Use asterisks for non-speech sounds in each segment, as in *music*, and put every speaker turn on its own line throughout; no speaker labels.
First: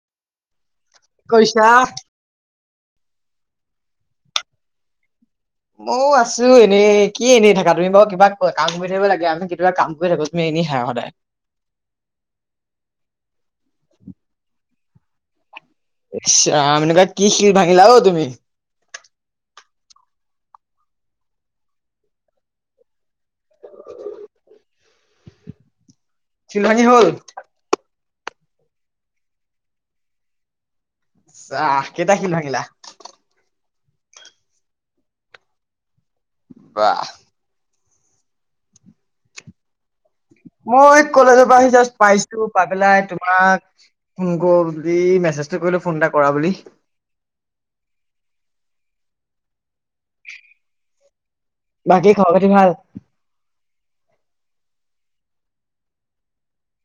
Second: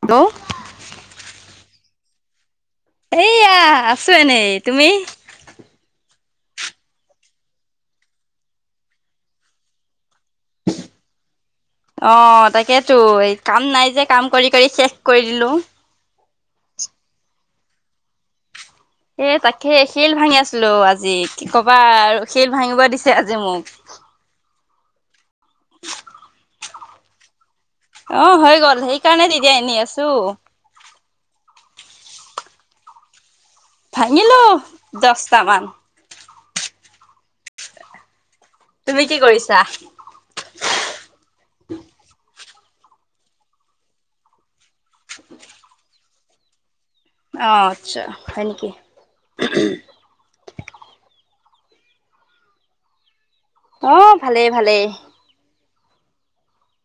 Hello
কৈছা।
এইয়া আছো এনেই, তুমি।
ময়ো আছো এনেই কি এনেই থাকা তুমি বাৰু কিবা কাম কৰি থাকিব লাগে আমি কেতিয়াবা কাম কৰি থাকো। তুমি এনেই থাকা সদায়।
অ', তাকেইতো এই কাম নাই যে কাম কৰি- কৰি শেষ কৰি দিলোঁ।
ইছ ৰাম এনেকুৱা কি শিল ভাঙিলাওঁ তুমি।
এ তাকে শিল ভাঙি আছিলো আজি কি ক'বা আৰু শিল ভাঙিব দিছে আজ যে মোক।
চিলনী হ'ল।
অ', হৈ গ'ল সেইকাৰণেটো এতিয়া এনে আছো।
চা কেইটা শিল ভাঙিলা।
ভাঙিলো, দশটামান।
বাহ!
তুমি কি কৰিছা?
মই কলেজৰ পৰা আহি জাষ্ট পাইছো, পাই পেলাই তোমাক ফোন কৰোঁ বুলি। এই মেছেজটো কৰিলো, ফোন এটা কৰা বুলি।
অহ আচ্ছা, হয় নিকি
বাকী খবৰ-খাতি ভাল?
অ', ভালেই, ভালেই।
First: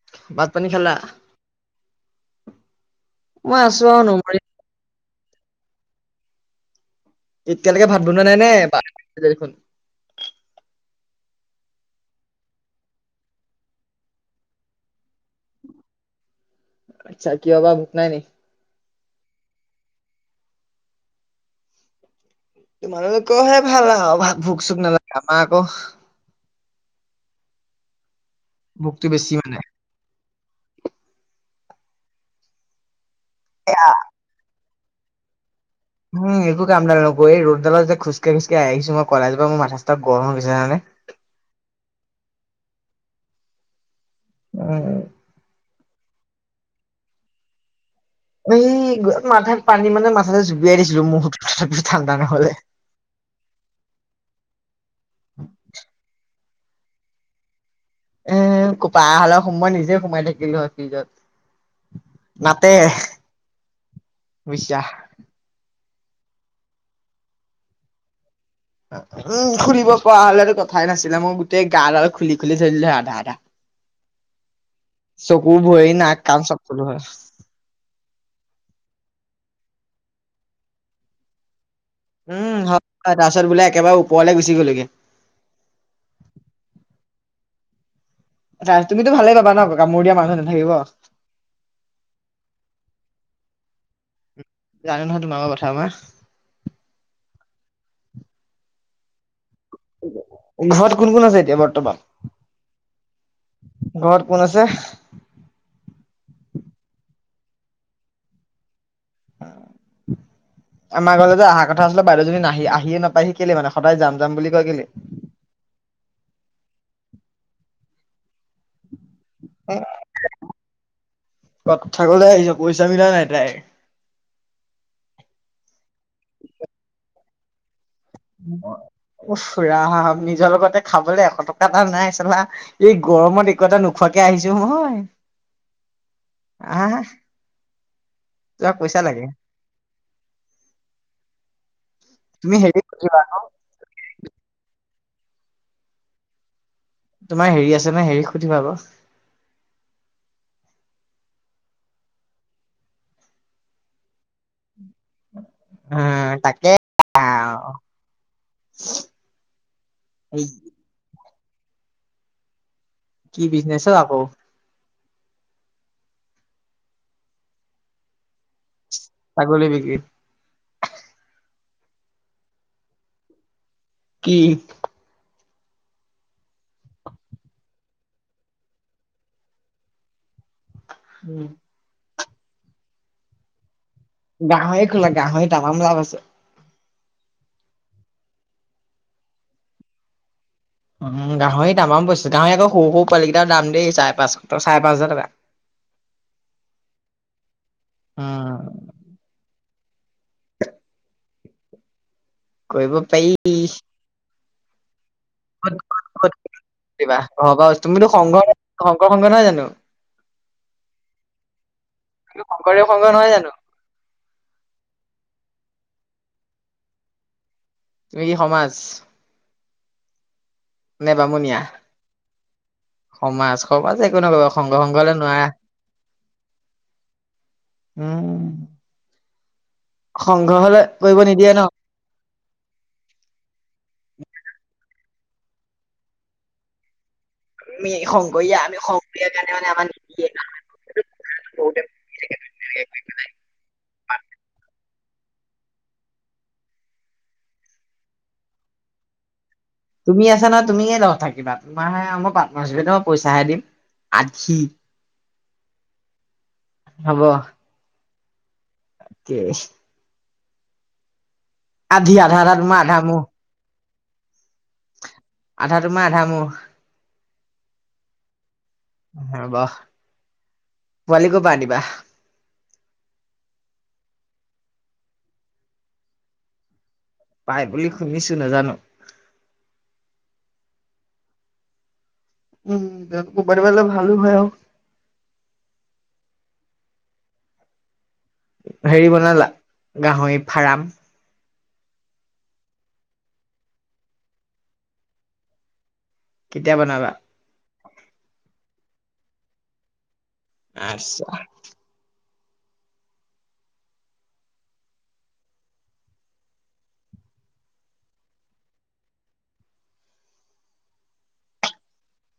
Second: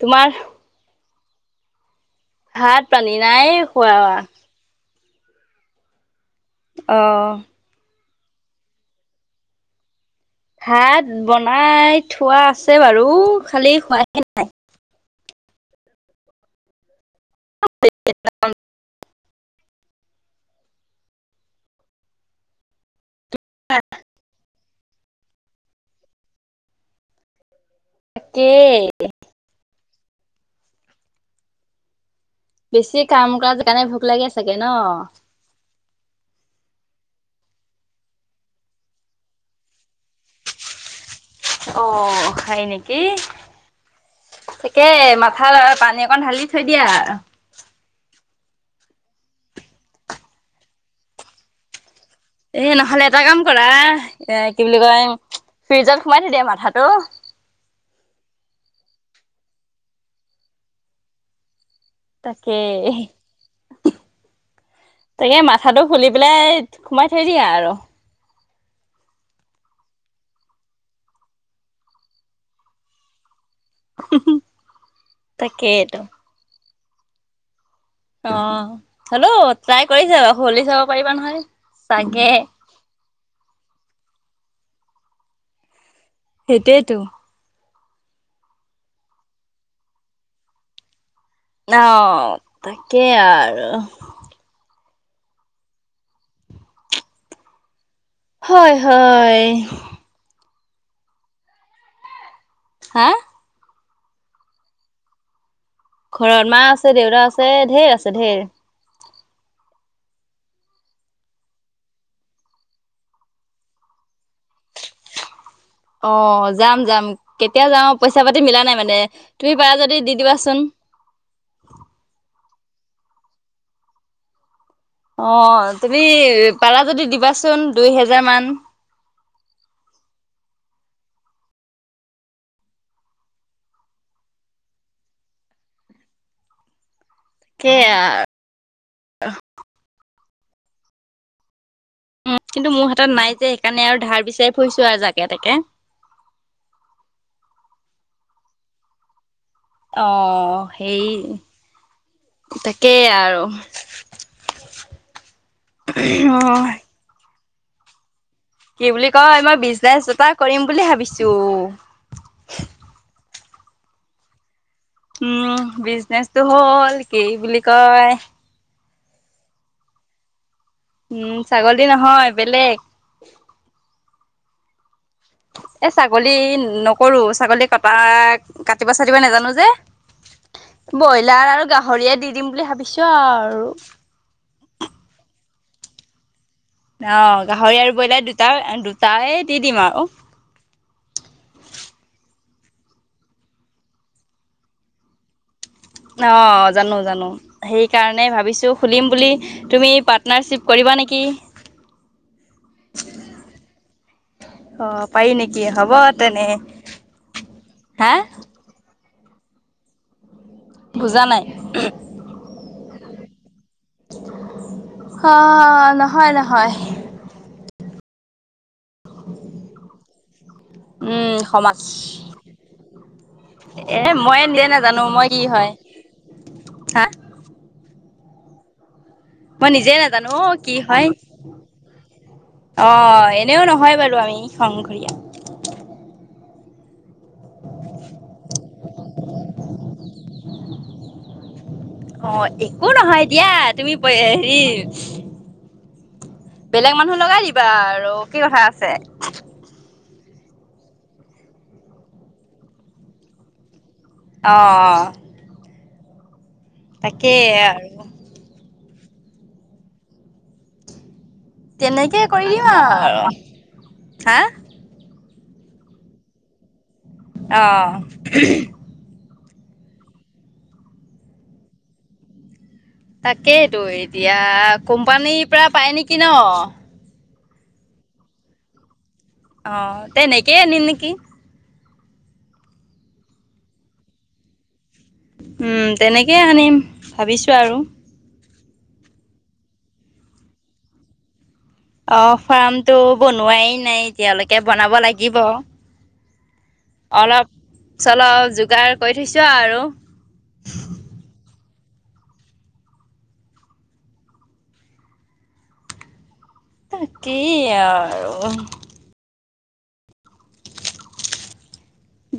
তোমাৰ?
ভাত-পানী খালা?
ভাত-পানী নাইয়ে
মই আছো
খোৱা।
আৰু নমৰি
অ'।
এতিয়ালৈকে ভাত বনোৱা নাই নে *unintelligible* দেখোন।
ভাত বনাই থোৱা আছে বাৰু, খালি খোৱাহে নাই।
আচ্ছা! কিয় বা ভোক নাই নি? *inaudible*
তাকে
ভোকটো বেছি মানে।
বেছি কাম কৰা কাৰণে ভোক লাগে চাগে ন?
উম, একো কামডাল নকৰোঁ। এই ৰ'দডালত যে খোজকাঢ়ি খোজকাঢ়ি আহিছো মই কলেজৰ পৰা মোৰ মাথা-চাথা গৰম হৈ গৈছে জানানে?
*unintelligible* অহ, হয় নিকি? ঠিকে
উম,
মাথাত অলপ পানী অ অকণ ঢালি থৈ দিয়া আৰু
এই মাথাত পানী মানে, মাথাটো জুবুৰীয়াই দিছিলো মো
এ নহ'লে এটা কাম কৰা, এহ, কি বুলি কয়, ফ্ৰিজত সোমাই থৈ দিয়া মাথাট ৰৌ
এহ, পৰা হ'লে মই নিজে সোমাই থাকিলো হয় ফ্ৰিজত।
তাকে!
নাতে বুইছা।
তাকে মাথাটো খুলি পেলাই সোমাই থৈ দিয়া আৰু।
উম, খুলিব পৰা হ'লেতো কথাই নাছিলে, মই গোটেই গাডাল খুলি খুলি থৈ দিলো হয় আধা আধা। চকু, ভৰি,
তাকেইতো
নাক, কাণ সব থলো হয়।
অ', হ'লেও ট্ৰাই কৰি চাবা হ'লে চাব পাৰিবা নহয়, চাগে
উম, হয় তাৰপিছত বোলে একেবাৰে ওপৰলে গুচি গ'লিগে।
সেইটোৱেটো।
তুমি তো ভালেই পাবা ন, কামোৰ দিয়া মানুহ নাথাকিব।
অ', তাকেই আৰু।
জানো নহয়, তোমাৰ কথা মই।
হয়, হয়।
ঘৰত কোন কোন আছে এতিয়া বৰ্তমান?
হা?
ঘৰত কোন আছে?
ঘৰত মা আছে, দেউতা আছে, ধেৰ আছে ধেৰ।
অ'। আমাৰ ঘৰলৈ যে অহা কথা আছিল, বাইদেউজনী নাহি আহিয়ে নাপায়হি যে, কেলেই? মানে সদায় যাম যাম বুলি কয়। কেলেই?
অ', যাম যাম। কেতিয়া যাওঁ, পইচা-পাতি মিলা নাই মানে। তুমি পাৰা যদি দি দিবাচোন
কথা ক'বল আহিছ। পইচা মিলা নাই তাইৰ।
অ', তুমি পাৰা যদি দিবাচোন। দুই হেজাৰ মান
উফ ৰাম--নিজ নিজৰ লগতে খাবলৈ এশ টকা এটা নাই চালা, এই গৰমত একো-এটা নোখোৱাকৈ আহিছো মই।
*unintelligible*
আহ!
কেয়া
তোমাক পইচা লাগে।
উম
তুমি
কিন্তু
হেৰি
মোৰ হাতত
সুধিবা
নাই
আকৌ
যে সেইকাৰণে আৰু ধাৰ বিচাৰি ফুৰিছো আৰু যাক তাকে তাকে
তোমাৰ হেৰি আছে নে হেৰি সুধিবা আকৌ
অ সেই তাকেই আৰু
উম
অ
তাকে
কি বুলি কয় মই বিজনেচ এটা
এই
কৰিম বুলি ভাবিছো
কি বিজনেছ অ আকৌ?
উম বিজনেচটো হ'ল কি বুলি কয়
ছাগলী বিক্ৰী
উম ছাগলী নহয় বেলেগ
কি?
এ ছাগলী নকৰো ছাগলী কটা কাটিব চাটিব নাজানো যে ব্ৰইলাৰ আৰু গাহৰিয়ে দি দিম বুলি ভাবিছো আৰু
গাহৰি খোলা গাঁহৰি তামাম লাভ আছে।
অ গাহৰি আৰু ব্ৰইলাৰ দুটা দুটাই দি দিম আৰু
উম গাহৰিৰ তামাম বস্তু গাহৰি আকৌ সৰু সৰু পোৱালি কেইটাৰ দাম দেই চাৰে পাঁচশ চাৰে পাঁচ হাজাৰ টকা
অ জানো জানো সেইকাৰণে
উম,
ভাবিছো খুলিম বুলি তুমি পাত নাৰচিপ কৰিবা নেকি
কৈব পাই
অ পাৰি নেকি হ'ব
*unintelligible*
তেনে
সং
হা
নহয় জানো
বুজা নাই।
শংকৰ সংগ নহয় জানো *inaudible*
অ নহয় নহয়
এই সমাজ
*inaudible*
নে
উম
বামুণীয়া?
সমাজ
সমাজ সমাজ
এ
একো
মইে
নকৰিবা
নিজে
সংঘ সংঘ
নাজানো
হলে
মই কি
নোৱাৰা
হয় হা
উম
মই নিজে নাজানো অ
সংঘ
কি
হলে
হয়
কৰিব নিদিয়ে ন
অ এনেও নহয় বাৰু আমি সংঘৰীআ
আমি শংকৰীয়া আমি শংকৰাৰ কাৰণে মানে আমাৰ নিদেু *unintelligible*
অ একো নহয় দিয়া তুমি হেৰি বেলেগ মানুহ লগাই দিবা আৰু কি কথা আছে
তুমি আছা নহয় তুমিয়ে লগ থাকিবা তোমাৰহে আও মই পাৰ্টনাৰচিপত মই পইচাহে দিম
অ
আধি
তাকে আৰু
কি
তেনেকে
আধা আধা
কৰিম
তোমাৰ আধা মোৰ
আৰু হা
আধা তোমাৰ আধা মোৰ
অ
হ'ব পোৱালি ক'পা আনিবা?
তাকেইতো এতিয়া কোম্পানীৰ পৰা পাই নিকি ন?
পাই বুলি শুনিছো নাজানো।
অহ তেনেকেই আনিম নিকি?
উম তেনে বাৰ বলে ভালো হয়
উম তেনেকেই আনিম ভাবিছো আৰু
হেৰি বনালা গাহৰি ফাৰাম
অ' ফাৰ্মটো বনোৱাই নাই এতিয়ালৈকে বনাব লাগিব
কেতিয়া বনাবা
অলপ চলপ যোগাৰ কৰি থৈছো আৰু
আচ্ছা
তাকেই আৰু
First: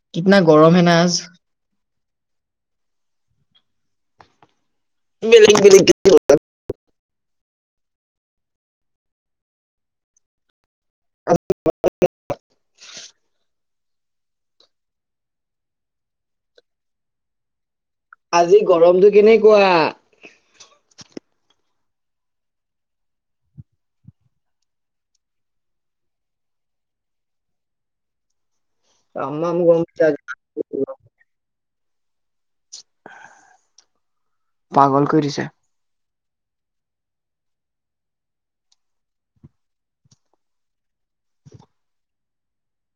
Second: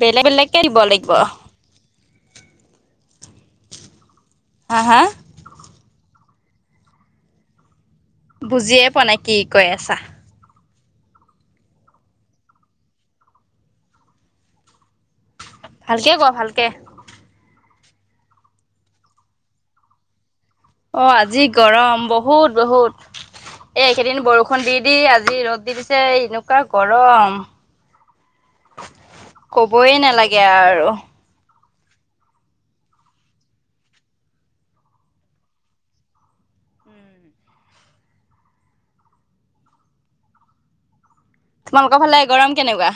বেলেগ
কিতনা
বেলেগকে
গৰম
দিব
হে না
লাগিব
আজ
হা হা
বেলেগ বেলেগ কে দিব লাগব
বুজিয়ে পোৱা নাই কি কৈ আছা
*unintelligible*
ভালকে ক ভালকে
আজি গৰমটো কেনেকুৱা
অ', আজি গৰম বহুত বহুত এ একেইদিন বৰষুণ দি দি আজি ৰ'দ দি দিছে এ এনেকুৱা গৰম
তামাম গৰম
কবই
দিছে আজি
নেলাগে আৰু
পাগল কৰি দিছে
তোমালোকৰ ফালে গৰম কেনেকুৱা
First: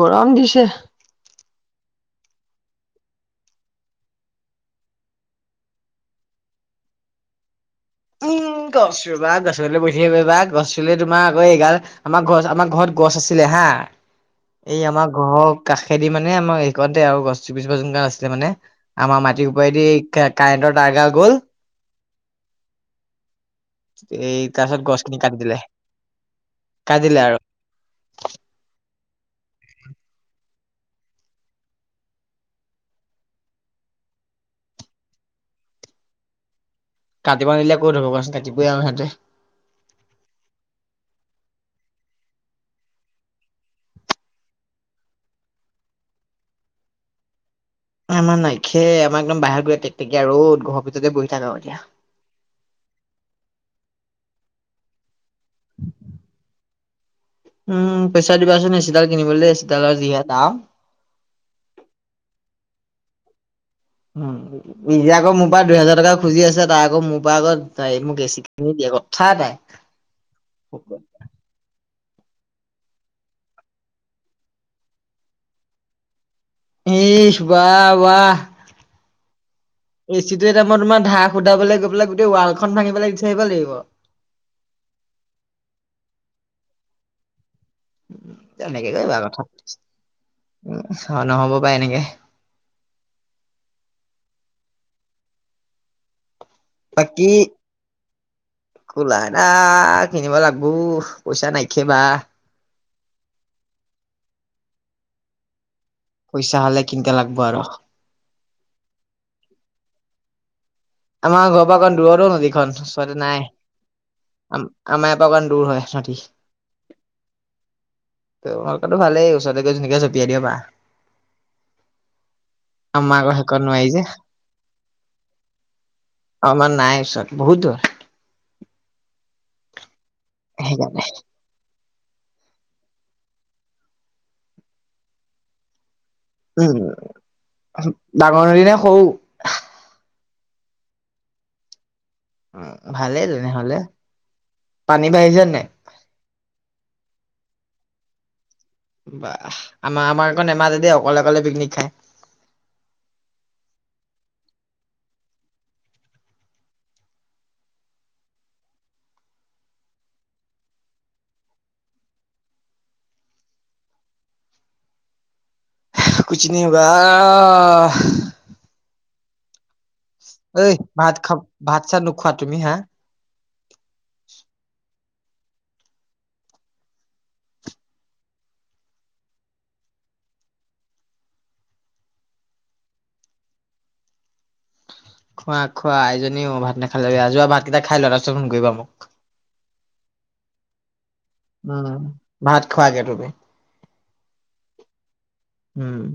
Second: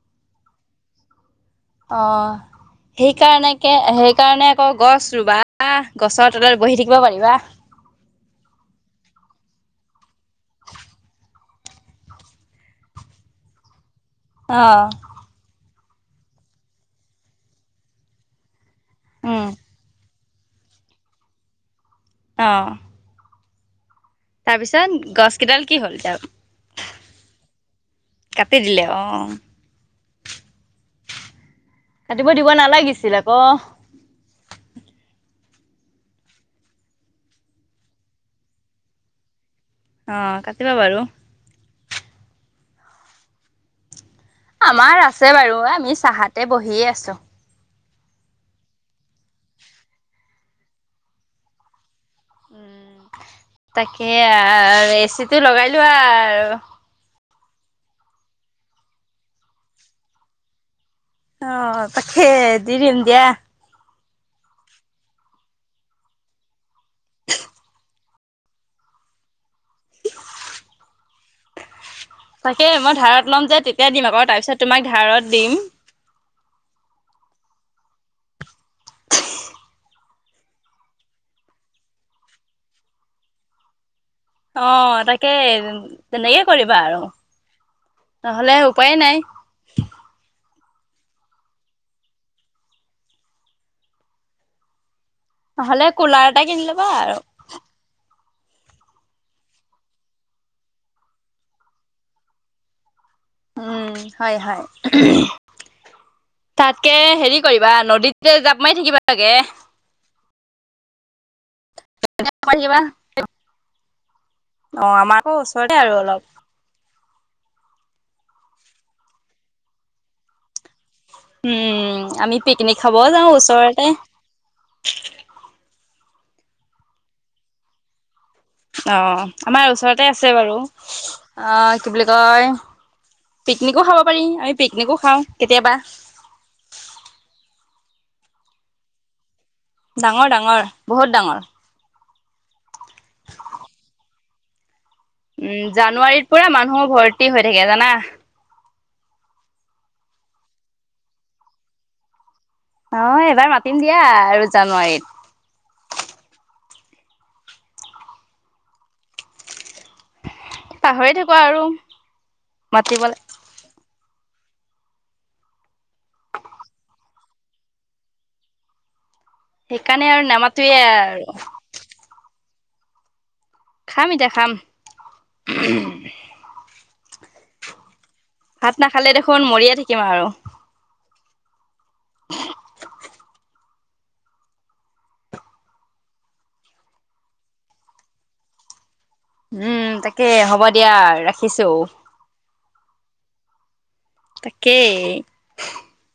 গৰম দিছে
অ', সেইকাৰণে কে সেইকাৰণে আকৌ গছ ৰুবা গছৰ তলত বহি থাকিব পাৰিবা *inaudible*
উম গছ ৰুবা গছৰ তলত বহি থাকিব পাৰিবা গছ ৰুলে তোমাৰ আকৌ এইগাল আমাৰ গছ আমাৰ ঘৰত গছ আছিলে হা
অ
আহ এই আমাৰ ঘৰৰ কাষেদি মানে আমাৰ সেইখনতে আৰু গছজোপা যোন আছিলে মানে আমাৰ
উম
মাটিৰ উপৰেদি কাৰেণ্টৰ টাৰ গাল গ'ল
অ',
এই
তাৰ
তাৰপিছত
পিছত
গছখিনি কাটি
গছ
দিলে।
কিদাল কি হল এতিয়া
কাটিলে আৰু
কাটি দিলে অ', *inaudible*
কাটিব নিদিলে ক'ত হব কচোন কাটিবই আৰু সিহতে
অ', কাটিবা বাৰু আমাৰ আছে বাৰু আমি চাহাতে বহিয়ে আছো
আমাৰ নাইকিয়ে আমাৰ একদম বাহিৰ গৈ টেকটেকীয়া ৰ'দ ঘৰৰ ভিততে বহি থাকা হয় এতিয়া
উম তাকে আৰু এচি টো লগাই লোৱা আৰু
উম পইচা দিবাচোন এচিডাল কিনিবলৈ এচিডালৰ যিহে দাম
অ', তাকে দি দিম দিয়া
উম কথা এটাই
তাকে মই ধাৰত লম যে তেতিয়া দিম আকৌ তেতিয়া তোমাক ধাৰত দিম
এ বা বা এচিটো এটা মই তোমাৰ ধাক সুধাব গৈ পেলাই গোটেই ৱালখন ভাঙিবাই বিচাৰিব লাগিব
অ তাকে নহ'লে
তেনেকে
উপায়ে নাই
কৰিবা কথা উম চোৱা নহব পাই এনেকে
নহলে কুলাৰ এটা কিনি লবা আৰু
কুলাৰ এটা কিনিবা লাগবো পইচা নাইকিয়া বা
উম হয় হয়
পইচা হ'লে
তাকে
কিনতে
হেৰি
লাগব আৰু
কৰিবা নদীতে জাপ মাৰি থাকিবাগে
আমাৰ ঘৰৰ পৰা অকণ দূৰত ও নদীখন ওচৰতে নাই আম
অ
আমাৰ এপা
আকৌ
অকণ দূৰ
ওচৰতে
হয়
আৰু অলপ।
সাটি তোমালোকৰটো ভালেই ওচৰতে গৈ ধুনিয়াকে জপিয়াই দিব পা
উম আমি পিকনিক খাব
আমাৰ আকৌ
যাও
সেইকণ
ওচৰতে
নোৱাৰি অমাৰ নাই ওচৰত বহুত দূৰ
অ আমাৰ ওচৰতে আছে বাৰু
সেইকাৰণে
আ কি বুলি কয় পিকনিকো খাব পাৰি আমি পিকনিকো খাওঁ কেতিয়াবা
উম ডাঙৰ নদী নে সৰু
ডাঙৰ ডাঙৰ বহুত ডাঙৰ
অ ভালেই তেনেহলে পানী বাঢ়িছে
উম
নাই?
জানুৱাৰীত পুৰা মানুহৰ ভৰ্তি হৈ থাকে জানা
বা আমাৰ আমাৰ আকৌ নামাতে দেই অকলে অকলে পিকনিক খায়
অ এবাৰ মাতিম দিয়া আৰু জানুৱাৰীত পাহৰি থাকো আৰু মাতিবলে
কুচ নহী হৌগা
সেইকাৰণে আৰু
ঐ
নামাতোৱে
ভাত
আৰু
খা ভাত চাত নুখোৱা তুমি হা
উম ভাত নাখালে দেখোন মৰিয়ে থাকিম আৰু
খোৱা খোৱা আজনীও অ ভাত নাখালে যোৱা ভাতকেইটা খাই লোৱা তাছত ফোন কৰিবা মোক
উম তাকে হ'ব দিয়া ৰাখ
উম ভাত খোৱা গে তুমি
তাকেই
উম